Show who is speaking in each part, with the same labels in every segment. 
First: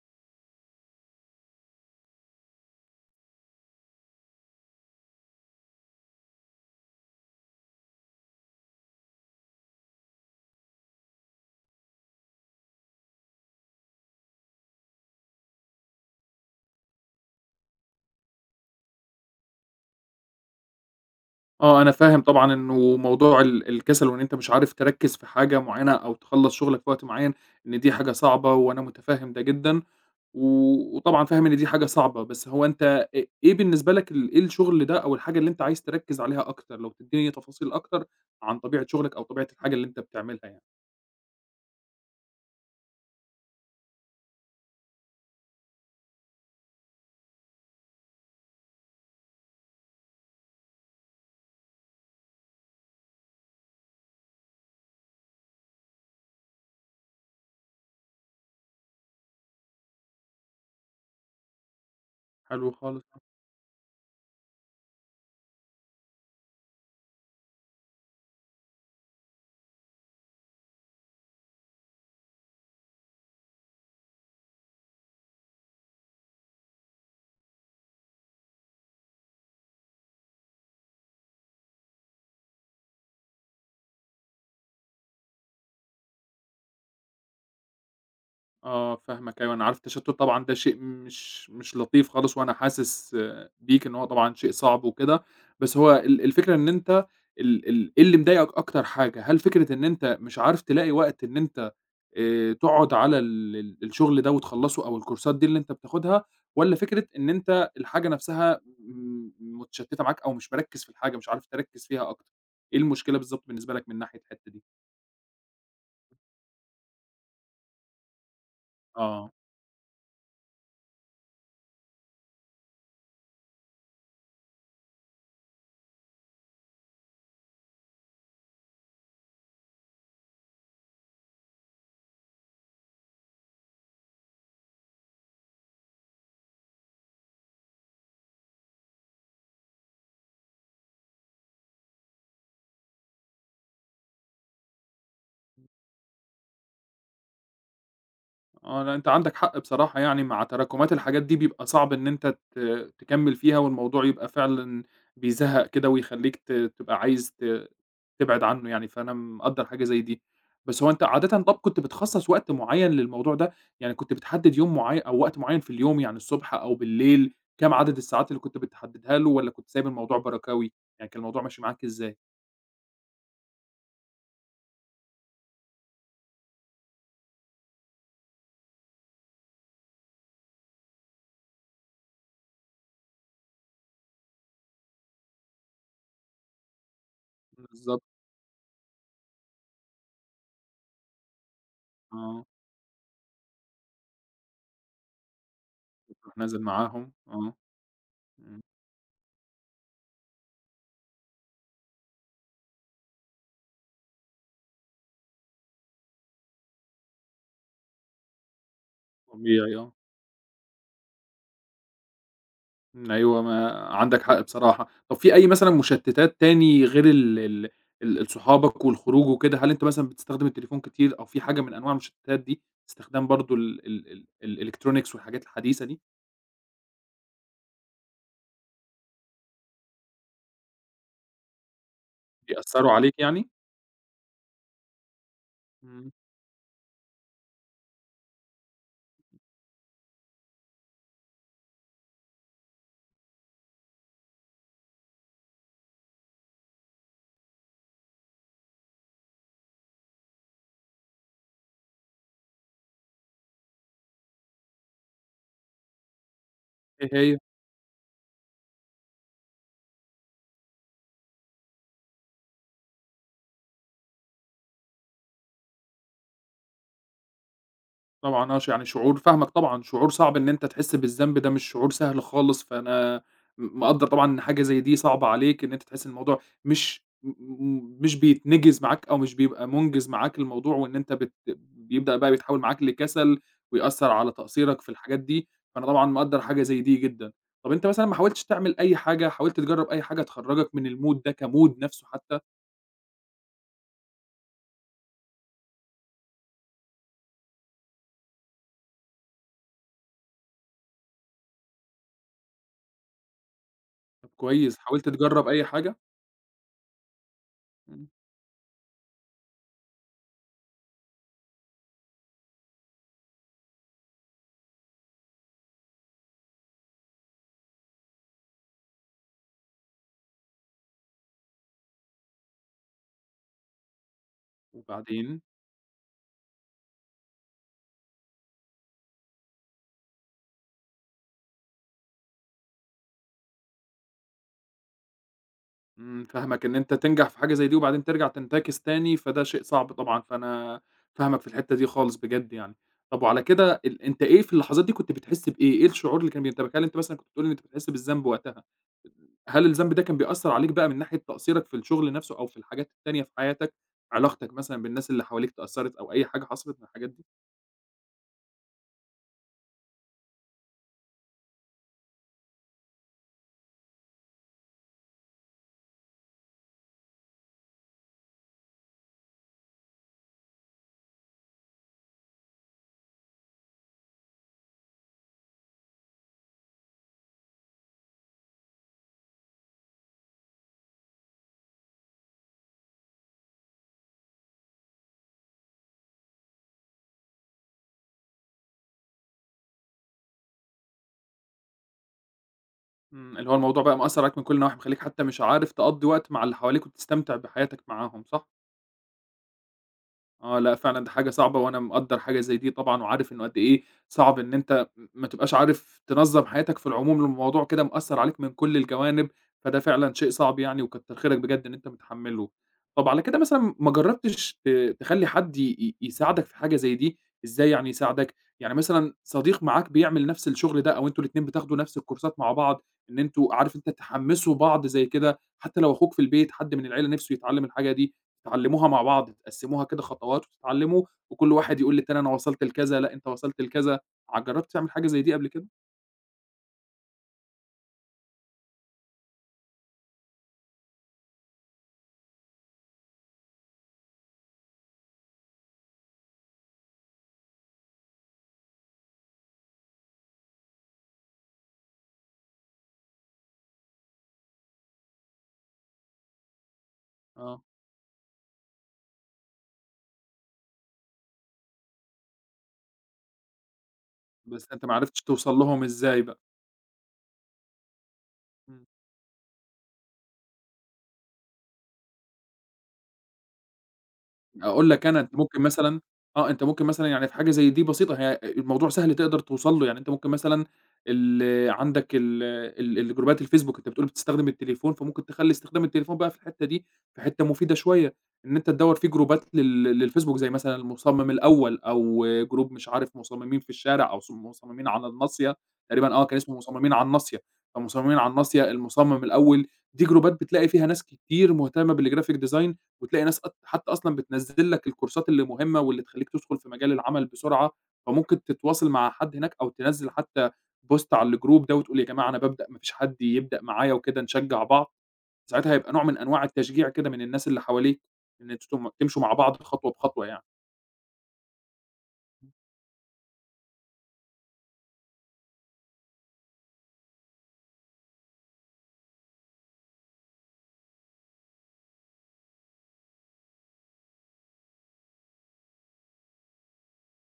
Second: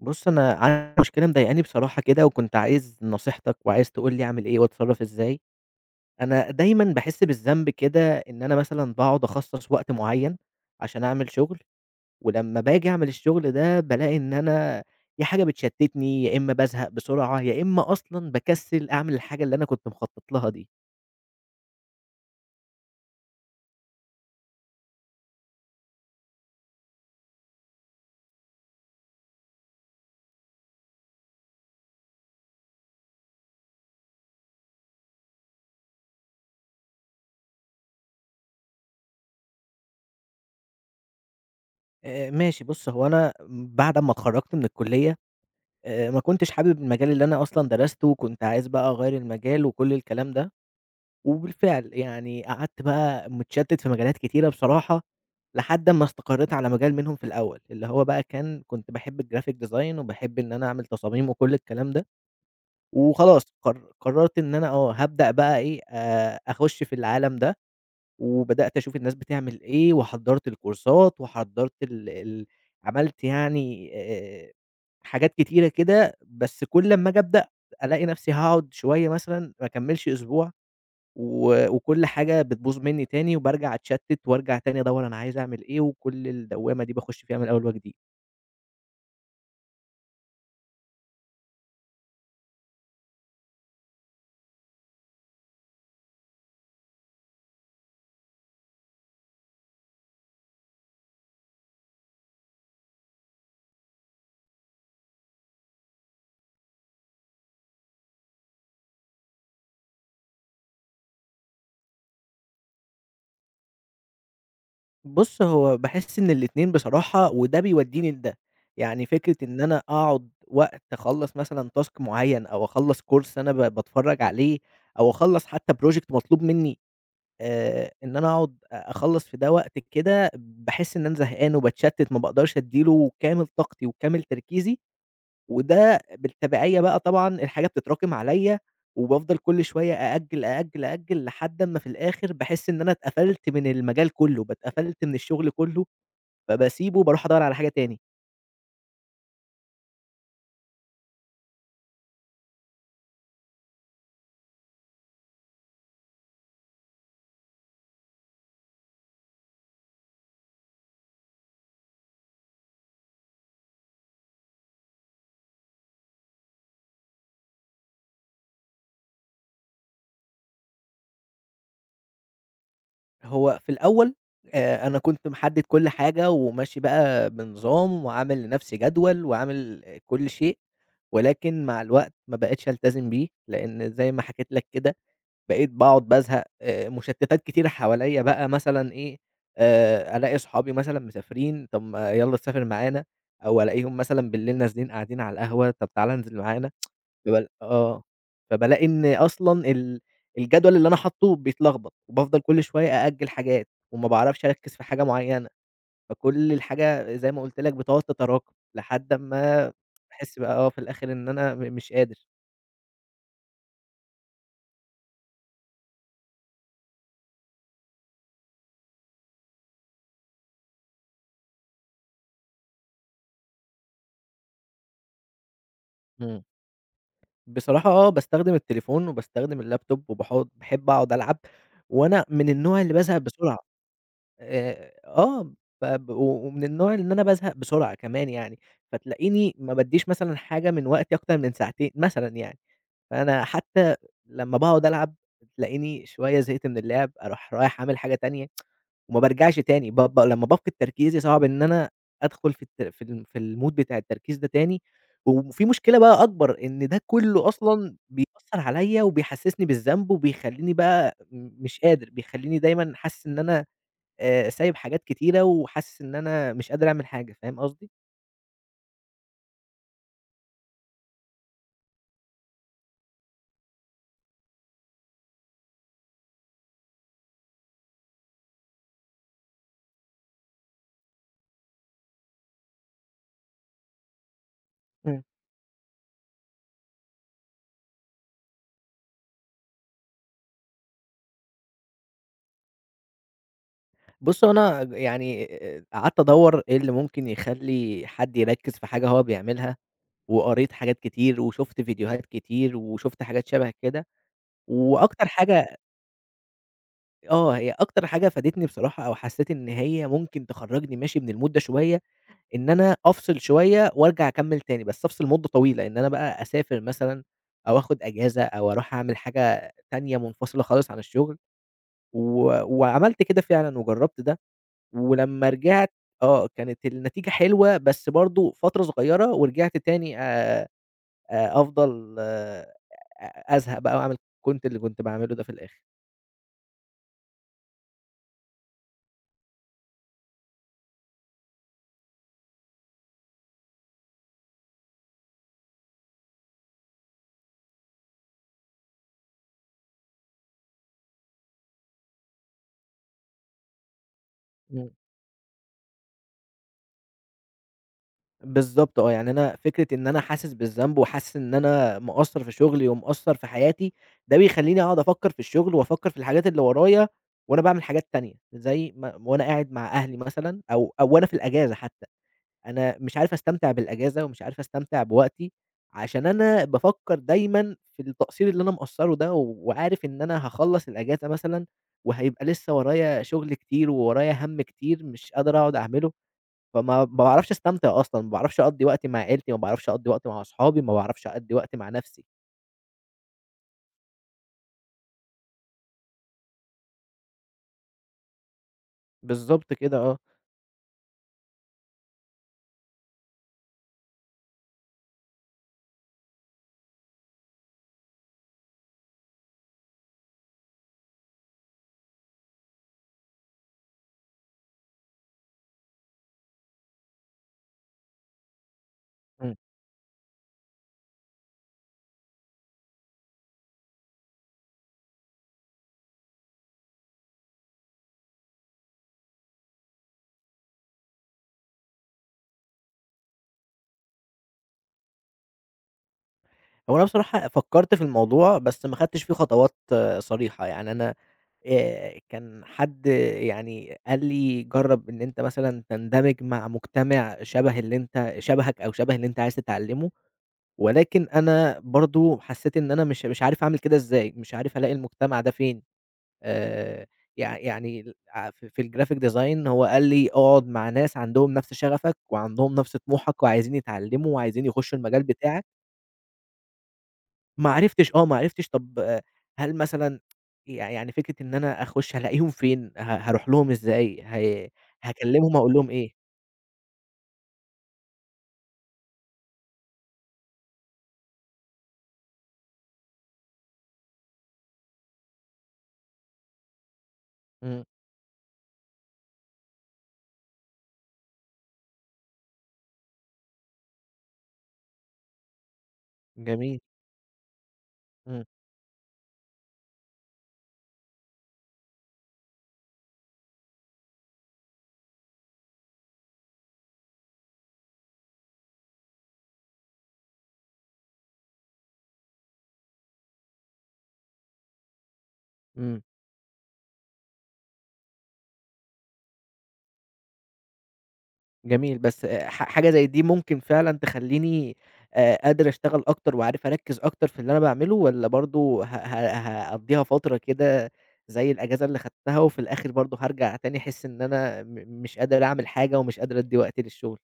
Speaker 1: بُص، أنا عندي مشكلة مضايقاني بصراحة كده، وكنت عايز نصيحتك وعايز تقول لي أعمل إيه، وأتصرف إزاي. أنا دايمًا باحس بالذنب كده إن أنا مثلًا باقعد أخصص وقت معين، عشان أعمل شغل، ولمّا باجي أعمل الشغل ده، بالاقي إن أنا يا حاجة بتشتتني، يا إما بازهق بسرعة، يا إما أصلًا باكسّل أعمل الحاجة اللي أنا كنت مخطط لها دي.
Speaker 2: آه، أنا فاهم طبعًا إنه موضوع ال الكسل وإن أنت مش عارف تركّز في حاجة معينة أو تخلّص شغلك في وقت معين، إن دي حاجة صعبة وأنا متفَهِّم ده جدًا. و وطبعًا فاهم إن دي حاجة صعبة، بس هو أنت أ إيه بالنسبة لك ال إيه الشغل ده أو الحاجة اللي أنت عايز تركّز عليها أكتر؟ لو تدّيني تفاصيل أكتر عن طبيعة شغلك أو طبيعة الحاجة اللي أنت بتعملها يعني.
Speaker 1: آآ، ماشي بُص هو أنا بعد أمّا اتخرّجت من الكُلّيّة، آآ ما كنتش حابب المجال اللي أنا أصلًا درسته وكنت عايز بقى أغيّر المجال وكل الكلام ده. وبالفعل يعني قعدت بقى متشتت في مجالات كتيرة بصراحة لحد أمّا استقريت على مجال منهم في الأول، اللي هو بقى كان، كنت باحب الgraphic design وباحب إن أنا أعمل تصاميم، وكل الكلام ده.
Speaker 2: حلو خالص. آه.
Speaker 1: وخلاص قر قررت إن أنا آه هابدأ بقى إيه، آآ أخُش في العالَم ده. وبدأت أشوف الناس بتعمل إيه، وحضّرت الكورسات وحضّرت ال ال عملت يعني آآ حاجات كتيرة كده، بس كل أمّا آجي أبدأ ألاقي نفسي هاقعد شويّة مثلًا ما أكمّلش أسبوع، و وكل حاجة بتبوظ مني تاني، وبارجع اتشتت، وارجع تاني أدوّر أنا عايز أعمل إيه، وكل الدوّامة دي باخش فيها من أول وجديد.
Speaker 2: آه، فاهمك أيوه، أنا عارف التشتُّت طبعًا ده شيء مش مش لطيف خالص، وأنا حاسس آآ، بيك إن هو طبعًا شيء صعب وكده، بس هو ال الفكرة إن أنت ال ال إيه اللي مضايقك أكتر حاجة؟ هل فكرة إن أنت مش عارف تلاقي وقت إن أنت آآ، تقعد على ال ال الشغل ده وتخلّصه؟ أو الكورسات دي اللي أنت بتاخدها، والَّا فكرة إن أنت الحاجة نفسها م متشتِّتة معاك أو مش مركِّز في الحاجة، مش عارف تركِّز فيها أكتر؟ إيه المشكلة بالضبط بالنسبة لَك من ناحية الحتة دي؟
Speaker 1: بُصّ، هو باحس إن الاتنين بصراحة وده بيوديني لده. يعني
Speaker 2: آه.
Speaker 1: فكرة إن أنا أقعد وقت أخلّص مثلًا task معيّن أو أخلّص course أنا ب باتفرّج عليه أو أخلّص حتى project مطلوب مني، آآ، إن أنا أقعد أ أخلّص في ده وقت كده، باحس إن أنا زهقان وباتشتِّت ما باقدرش أدّي له كامل طاقتي وكامل تركيزي، وده بالتبعية بقى طبعًا الحاجة بتتراكم عليَّ، وبافضل كُلّ شوية أأجّل، أأجّل، أأجّل لحد أمّا في الآخر، باحس إن أنا اتقفلت من المجال كُلّه، ب اتقفلت من الشغل كُلّه، فباسيبه وبارُوح أدوّر على حاجة تاني.
Speaker 2: آه، لأ، أنت عندك حق بصراحة يعني مع تراكمات الحاجات دي بيبقى صعب إن أنت ت تكمّل فيها، والموضوع يبقى فعلًا بيزهّق كده، ويخليك ت تبقى عايز ت تبعد عنه يعني، فأنا مقدّر حاجة زي دي، بس هو أنت عادةً طَب كنت بتخصَّص وقت معيّن للموضوع ده؟ يعني كنت بتحدِّد يوم معيّن أو وقت معيّن في اليوم، يعني الصبح أو بالليل، كام عدد الساعات اللي كنت بتحدّدها له، والّا كنت سايب الموضوع بركَاوي؟ يعني كان الموضوع ماشي معاك إزاي؟
Speaker 1: هو في الأول، آآ، أنا كنت محدِّد كُلّ حاجة، وماشي بقى بنظام وعامل لنفسي جدول، وعامل كُلّ شيء، ولكن مع الوقت ما بقِتش ألتزم بيه، لإن زي ما حكيت لك كده بقيت باقعد بازهق، آآ، مشتِّتات كتيرة
Speaker 2: بالضبط.
Speaker 1: حواليّا بقى مثلًا إيه، آآ، ألاقي صحابي مثلًا مسافرين طَب ما يلّا
Speaker 2: آه.
Speaker 1: تسافر معانا، أو ألاقيهم مثلًا بالليل نازلين قاعدين على القهوة، طَب تعالَ
Speaker 2: بترُوح
Speaker 1: انزل
Speaker 2: نازل
Speaker 1: معانا
Speaker 2: معاهم،
Speaker 1: باب
Speaker 2: آه.
Speaker 1: آه،
Speaker 2: امم.
Speaker 1: فبالاقي إن أصلًا ال الجدول اللي أنا حاطّه بيتلخبط، وبافضل كُلّ شوية أأجِّل حاجات وما باعرفش أركِّز في حاجة معيّنة، فكُلّ الحاجة زي ما قلت لَك بتقعد تتراكم، لحد أمّا
Speaker 2: طبيعي آه.
Speaker 1: باحِس بقى آه في الآخر إن أنا م مش قادر.
Speaker 2: امم، أيوة ما عندك حق بصراحة، طَب فيه أي مثلًا مشتِّتات تاني غير ال ال ال صحابك والخروج وكده؟ هل أنت مثلًا بتستخدم التليفون كتير أو في حاجة من أنواع المشتِّتات دي؟ استخدام برضه ال ال ال الelectronics والحاجات الحديثة دي؟
Speaker 1: امم. بصراحة آه، باستخدم التليفون وباستخدم ال laptop وباحُطّ باحب أقعد ألعب، وأنا من النوع
Speaker 2: بيأثّروا
Speaker 1: اللي
Speaker 2: عليك
Speaker 1: بازهق
Speaker 2: يعني؟
Speaker 1: بسرعة، آآ، آه،
Speaker 2: إمم.
Speaker 1: بب و ومن النوع إن أنا بازهق بسرعة كمان يعني. فتلاقيني ما بادّيش مثلًا حاجة من وقتي أكتر من ساعتين، مثلًا يعني. فأنا حتى لمّا باقعد ألعب تلاقيني شوية زهقت من اللعب، أرُوح رايح عامل حاجة تانية، وما بارجعش تاني. ب ب لمّا بافقد تركيزي صعب إن أنا أدخل في الت في ال في الmood بتاع التركيز ده تاني. وفي مشكلة بقى أكبر، إن ده
Speaker 2: إيه هي؟
Speaker 1: كُلّه أصلًا بيأثّر عليَّ وبيحسِّسني بالذنب، وبيخلّيني بقى مش قادر، بيخلّيني دايمًا حاسس إن أنا، آآ، سايب حاجات كتيرة وحاسس إن أنا مش قادر أعمل حاجة، فاهم قصدي؟
Speaker 2: طبعًا آه، ش يعني شعور فاهمك طبعًا، شعور صعب إن أنت تحس بالذنب ده مش شعور سهل خالص، فأنا م مقدّر طبعًا إن حاجة زي دي صعبة عليك، إن أنت تحس إن الموضوع مش م م مش بيتنِجِز معاك أو مش بيبقى مُنجِز معاك الموضوع، وإن أنت بت بيبدأ بقى بيتحوّل معاك لكَسَل ويأثّر على تقصيرك في الحاجات
Speaker 1: امم.
Speaker 2: دي، فأنا طبعًا مقدّر حاجة زي دي جدًا، طَب أنت مثلًا ما حاولتش تعمل أي حاجة، حاولت تجرّب أي حاجة تخرّجك من الmood ده كmood نفسُه حتى؟
Speaker 1: بُص هو أنا يعني، آآ، قعدت أدوّر إيه اللي ممكن يخلّي حد يركّز في حاجة هو بيعملها، وقريت حاجات كتير، وشُفت فيديوهات كتير، وشُفت حاجات شبه كده.
Speaker 2: كويس، حاولت
Speaker 1: وأكتر
Speaker 2: تجرب أي
Speaker 1: حاجة
Speaker 2: حاجة؟
Speaker 1: آه، هي أكتر
Speaker 2: امم.
Speaker 1: حاجة فادتني بصراحة، أو حسيت إن هي ممكن تخرّجني ماشي من الmood ده شوية، إن أنا أفصل شوية وارجع أكمّل تاني، بس أفصل مدة طويلة، إن أنا بقى أسافر مثلًا، أو آخد أجازة، أو أروح أعمل حاجة تانية منفصلة خالص عن الشغل. و وعملت كده فعلًا، وجرّبت ده،
Speaker 2: وبعدين؟
Speaker 1: ولمّا رجعت آه كانت النتيجة حلوة، بس برضو فترة صغيرة، ورجعت تاني، آآ، آآ، أفضل، آآ، أ أزهق بقى، وأعمل كنت اللي كنت باعمله ده في الآخر.
Speaker 2: امم، فاهمك إن أنت تنجح في حاجة زي دي وبعدين ترجع تنتكِس تاني، فده شيء صعب طبعًا، فأنا فاهمك في الحتة دي خالص بجد يعني. طب وعلى كده ال أنت إيه في اللحظات دي كنت بتحس بإيه؟ إيه الشعور اللي كان بينتابك؟ هل أنتَ مثلًا كنت بتقول إن أنت بتحس بالذنب وقتها، هل الذنب ده كان بيأثّر عليك بقى من ناحية تقصيرك في الشغل نفسه، أو في الحاجات التانية في حياتك؟ علاقتك مثلًا
Speaker 1: امم.
Speaker 2: بالناس اللي حواليك اتأثرت، أو أي حاجة حصلت من الحاجات دي؟
Speaker 1: بالضبط آه، يعني أنا فكرة إن أنا حاسس بالذنب، وحاسس إن أنا مقصَّر في شغلي ومقصَّر في حياتي، ده بيخلّيني أقعد أفكّر في الشغل وأفكّر في الحاجات اللي ورايا، وأنا باعمل حاجات تانية، زي م وأنا قاعد مع أهلي مثلًا أو أو وأنا في الأجازة حتى، أنا مش عارف أستمتع بالأجازة، ومش عارف أستمتع بوقتي، عشان أنا بافكّر دايمًا في التقصير اللي أنا مقصّرُه ده وعارف إن أنا هاخلّص الأجازة مثلًا، وهيبقى لسه ورايا شغل كتير، وورايا هَمّ كتير مش قادر أقعد أعمله، فما ما باعرفش أستمتع أصلًا، ما باعرفش أقضّي وقت مع عيلتي، ما باعرفش أقضّي وقت مع أصحابي، ما باعرفش أقضّي وقت مع نَفْسي.
Speaker 2: إمم، اللي هو الموضوع بقى مأثّر عليك من كُلّ النواحي مخليك حتى مش عارف تقضّي وقت مع اللي حواليك، وتستمتع بحياتك معاهم، صح؟
Speaker 1: بالضبط كده، آه.
Speaker 2: آه، لأ، فعلًا دي حاجة صعبة، وأنا مقدّر حاجة زي دي طبعًا، وعارف إنه قد إيه صعب إن أنت م ما تبقاش عارف تنظّم حياتك في العموم، الموضوع كده مأثّر عليك من كُلّ الجوانب، فده فعلًا شيء صعب يعني، وكتّر خيرك بجد إن أنت متحمّلُه، طَب على كده مثلًا ما جرّبتش ت تخلّي حد ي-ي يساعدك في حاجة زي دي؟ إزاي يعني يساعدك، يعني مثلًا
Speaker 1: إمم.
Speaker 2: صديق معاك بيعمل نَفْس الشغل ده، أو أنتم الاتنين بتاخدوا نَفْس الكورسات مع بعض إن أنتم عارف أنت تحمِّسوا بعض زي كده، حتى لو أخوك في البيت، حد من العِيلة نِفسه يتعلِّم الحاجة دي، تتعلّموها مع بعض، تقسّموها كده خطوات وتتعلّموا، وكُلّ واحد يقول للتاني أنا وصَلت لكذا، لأ أنت وصَلت لكذا، ع جرّبت تعمل حاجة زي دي قبل كده؟
Speaker 1: هو أنا بصراحة فكّرت في الموضوع، بس ما اخدتش فيه خطوات صريحة يعني أنا، آآ، كان حد يعني قال لي جرّب إن أنت مثلًا تندمج مع مجتمع شبه اللي أنت شبهك أو شبه اللي أنت عايز تتعلمه ولكن أنا برضه حسّيت إن أنا مش مش عارف أعمل كده ازاي، مش عارف ألاقي المجتمع ده فين، آآ، يع
Speaker 2: آه.
Speaker 1: يعني ال عف في الGraphic Design هو قال لي اقعد مع ناس عندهم نفْس شغفَك، وعندهم نفْس طموحَك، وعايزين يتعلموا، وعايزين
Speaker 2: بس أنت ما
Speaker 1: يخشوا المجال
Speaker 2: عرفتش توصل
Speaker 1: بتاعَك.
Speaker 2: لهم إزاي بقى.
Speaker 1: ما عرفتش، آه، ما عرفتش
Speaker 2: إمم.
Speaker 1: طَب هل مثلًا، يع يعني فكرة إن أنا أخش هالاقيهم فين؟ ه هاروح لهم ازاي؟ هي
Speaker 2: أقول لك أنا، أنت
Speaker 1: هاكلمهم
Speaker 2: ممكن
Speaker 1: أقول لهم
Speaker 2: مثلًا
Speaker 1: إيه؟
Speaker 2: آه، أنت ممكن مثلًا يعني في حاجة زي دي بسيطة، هي، آآ، الموضوع سهل تقدر توصل له، يعني أنت ممكن مثلًا ال عندَك ال الجروبات الFacebook، أنت بتقول بتستخدم التليفون، فممكن تخلّي استخدام التليفون بقى في الحتّة دي في حتّة مفيدة
Speaker 1: إمم.
Speaker 2: شوية، إن أنت تدوّر في جروبات لل للFacebook زي مثلًا المُصمم الأول، أو Group مش عارف مصممين في الشارع، أو مص مصممين على الناصية، تقريبًا، آه، كان اسمه
Speaker 1: جميل.
Speaker 2: مصممين على الناصية، فمصممين على
Speaker 1: إمم.
Speaker 2: الناصية، المصمم الأول، دي جروبات بتلاقي فيها ناس كتير مهتمّة بالGraphic Design وتلاقي ناس ق حتّى أصلًا بتنزل لك الكورسات اللي مهمّة، واللي تخلّيك تدخل في مجال العمل بسرعة، فممكن تتواصل مع حد هناك، أو تنزّل حتى Post على الGroup ده وتقول، يا جماعة أنا بابدأ، ما فيش حد يبدأ معايا وكده، نشجع بعض، ساعتها هيبقى
Speaker 1: إمم.
Speaker 2: نوع من أنواع التشجيع كده من الناس اللي حواليك، إن أنتم تم تمشوا مع بعض خطوة بخطوة يعني.
Speaker 1: جميل، بس ح حاجة زَي دي ممكن فعلًا تخلّيني آآ قادر أشتغل أكتر، وعارف أركّز أكتر في اللي أنا باعمله؟ والّا برضه ه ه هاقضّيها فترة كده زَي الأجازة اللي خدتها وفي الآخر برضه هارجَع تاني أحس إن أنا م مش قادر أعمل حاجة، ومش قادر ادّي وقت للشغل؟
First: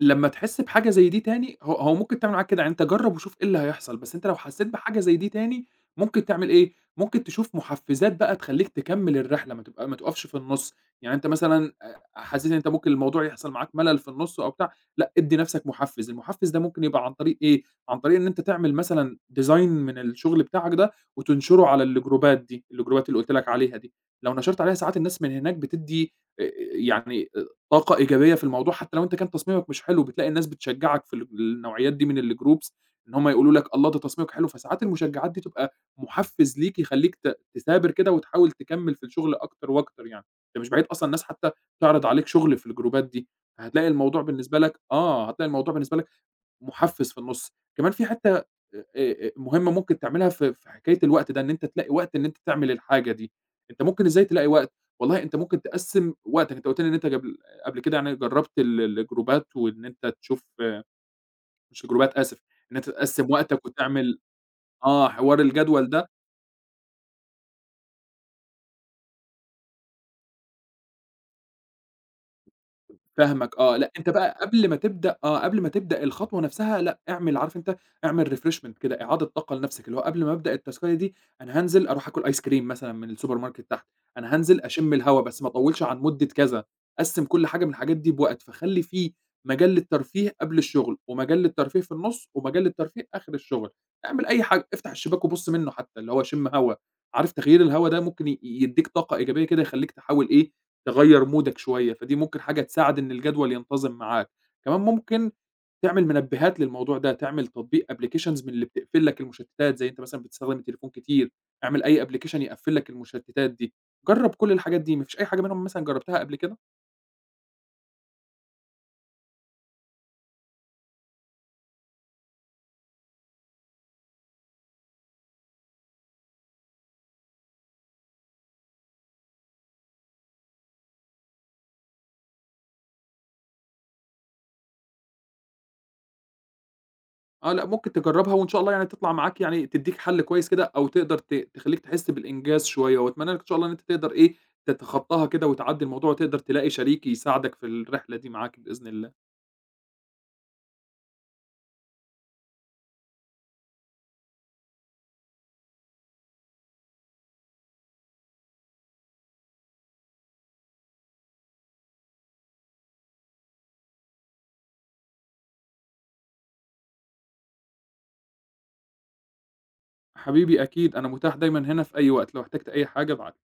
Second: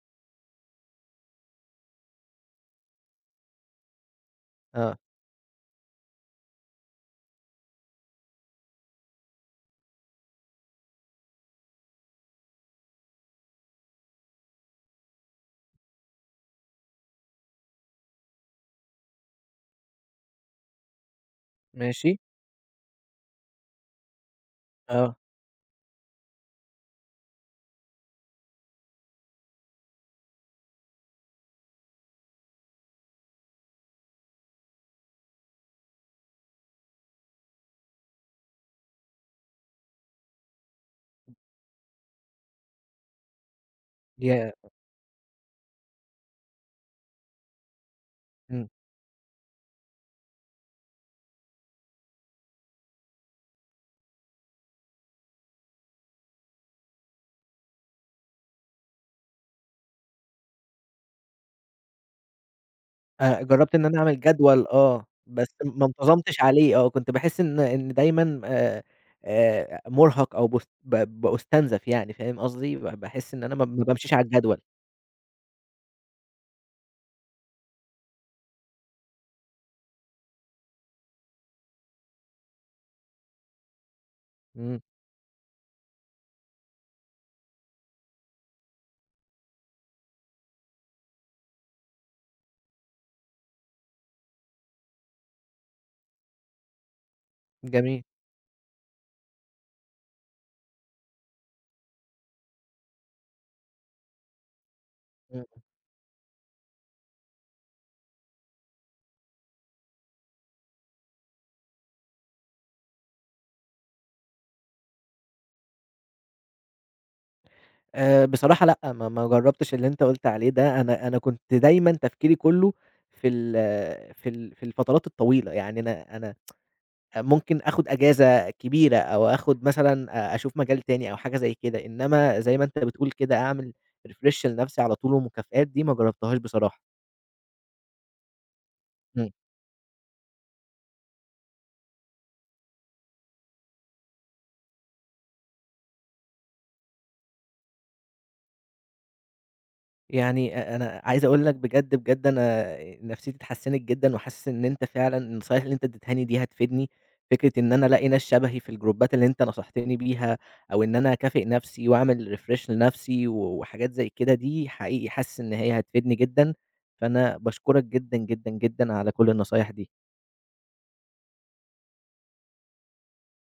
Speaker 2: لمّا تحس بحاجة زَي دي تاني هو هو ممكن تعمل معاك كده، يعني أنت جرب وشوف إيه اللي هيحصَل، بس أنت لو حسيت
Speaker 1: آه.
Speaker 2: بحاجة زَي دي تاني، ممكن تعمل إيه، ممكن تشوف محفزات بقى تخلّيك تكمّل الرحلة، ما تبق ما تقفش في النص. يعني أنت مثلًا أ حاسس إن أنت ممكن الموضوع يحصَل معاك ملل في النص أو بتاع لأ ادّي نَفْسك محفز، المحفز ده ممكن يبقى عن طريق إيه، عن طريق إن أنت تعمل مثلًا design من الشغل بتاعك ده، وتنشره على
Speaker 1: ماشي.
Speaker 2: الجروبات دي، الجروبات اللي قُلت لك عليها دي. لو نشَرت عليها، ساعات
Speaker 1: آه.
Speaker 2: الناس من هناك بتدّي آآ يعني أ طاقة إيجابية في الموضوع، حتى لو أنت كان تصميمك مش حلو، بتلاقي الناس بتشجعك في الج النوعيات دي من الgroups، إن هُم يقولوا لك الله! ده تصميمك حلو. فساعات المشجعات دي تبقى محفز ليك، يخلّيك ت تثابر كده، وتحاول تكمّل في الشغل أكتر وأكتر يعني، ده مش بعيد أصلًا الناس حتى تعرِض عليك شغل في الجروبات دي، فهتلاقي الموضوع
Speaker 1: ياه!
Speaker 2: بالنسبة لك آه، هتلاقي الموضوع بالنسبة لك محفز في النص. كمان فيه حتّة آآ
Speaker 1: اهم.
Speaker 2: آآ مهمة ممكن تعملها في في حكاية الوقت ده، إن أنت تلاقي وقت إن أنت تعمل الحاجة دي، أنت ممكن إزاي تلاقي وقت، والله أنت ممكن تقسّم وقتك، أنت قُلت لي إن أنت جبل قبل كده يعني جربت ال الجروبات وإن أنت تشوف مش الجروبات آسف، إن أنت تقسّم
Speaker 1: آآ،
Speaker 2: وقتك
Speaker 1: جربت إن أنا
Speaker 2: وتعمل
Speaker 1: أعمل جدول آه،
Speaker 2: آه، حوار
Speaker 1: بس ما
Speaker 2: الجدول ده.
Speaker 1: انتظمتش عليه آه، كنت باحس إن إن دايمًا آآ آآ مرهق أو باست ب بأُستنزف يعني، فاهم قصدي؟ ب باحس إن أنا
Speaker 2: فاهمك
Speaker 1: ما
Speaker 2: آه،
Speaker 1: ما
Speaker 2: لأ أنت
Speaker 1: بامشيش على
Speaker 2: بقى
Speaker 1: الجدول.
Speaker 2: قبل ما تبدأ آه، قبل ما تبدأ الخطوة نَفْسها لأ، اعمل عارف أنت؟ اعمل refreshment كده، إعادة طاقة لنَفْسك اللي هو قبل ما أبدأ التاسكاية دي، أنا هانزِل أرُوح أكُل أيس كِريم مثلًا من الsupermarket تحت، أنا هانزِل
Speaker 1: إمم.
Speaker 2: أشم الهوا، بس ما أطوّلش عن مدة كذا. قسّم كُلّ حاجة من الحاجات دي بوقت، فخلّي فيه مجال للترفيه قبل الشغل، ومجال للترفيه في النص، ومجال للترفيه آخر الشغل، اعمل أي حاجة افتح الشباك وبُص منه حتى اللي هو شِم هوا، عارف تغيير الهوا ده
Speaker 1: جميل.
Speaker 2: ممكن ي يدّيك طاقة إيجابية كده، يخلّيك تحاول إيه تغيّر مُودك شوية، فدي ممكن حاجة تساعد إن الجدول ينتظم معاك. كمان ممكن
Speaker 1: إمم.
Speaker 2: تعمل مِنبهات للموضوع ده، تعمل تطبيق applications من اللي بتقفل لك المشتتات، زَي أنت مثلًا بتستخدم التليفون كتير، اعمل أي application يقفل لك المشتتات دي. جرب كُلّ الحاجات دي، ما فيش أي حاجة منهم مثلًا جربتها قبل كده؟
Speaker 1: آآ بصراحة لأ ما ما جربتش اللي أنت قُلت عليه ده. أنا أنا كنت دايمًا تفكيري كُلّه في ال في ال في الفترات الطويلة. يعني أنا أنا ممكن آخد أجازة كبيرة، أو آخد مثلًا أ أشوف مجال تاني أو حاجة زَي كده. إنما زَي ما أنت بتقول كده، أعمل refresh لنَفْسي على طُول ومكافآت، دي ما جربتهاش بصراحة.
Speaker 2: آه، لأ ممكن تجربها، وإن شاء الله يعني تطلَع
Speaker 1: إمم.
Speaker 2: معاك يعني تدّيك حَلّ كويس كده، أو تقدَر ت تخلّيك تحس بالإنجاز شوية، وأتمنى لك إن شاء الله إن أنت تقدَر إيه تتخطاها كده، وتعدّي الموضوع، وتقدَر تلاقي شريك يساعدك في الرحلة دي معاك بإذن الله.
Speaker 1: يعني أ أنا عايز أقول لك بجد، بجد أنا نفسيتي اتحسنت جدًا، وحاسس إن أنت فعلًا النصايح اللي أنت ادّيتهاني دي هتفيدني. فكرة إن أنا ألاقي ناس شبهي في الجروبات اللي أنت نصحتني بيها، أو إن أنا أكافئ نَفْسي، وأعمل refresh لنَفْسي، و وحاجات زَي كده دي حقيقي حاسس إن هي هتفيدني جدًا. فأنا باشكرك جدًا، جدًا، جدًا على كُلّ النصايح دي.
Speaker 2: حبيبي، أكيد أنا متاح دايمًا هنا في أي وقت، لو احتجت أي حاجة ابعت لي.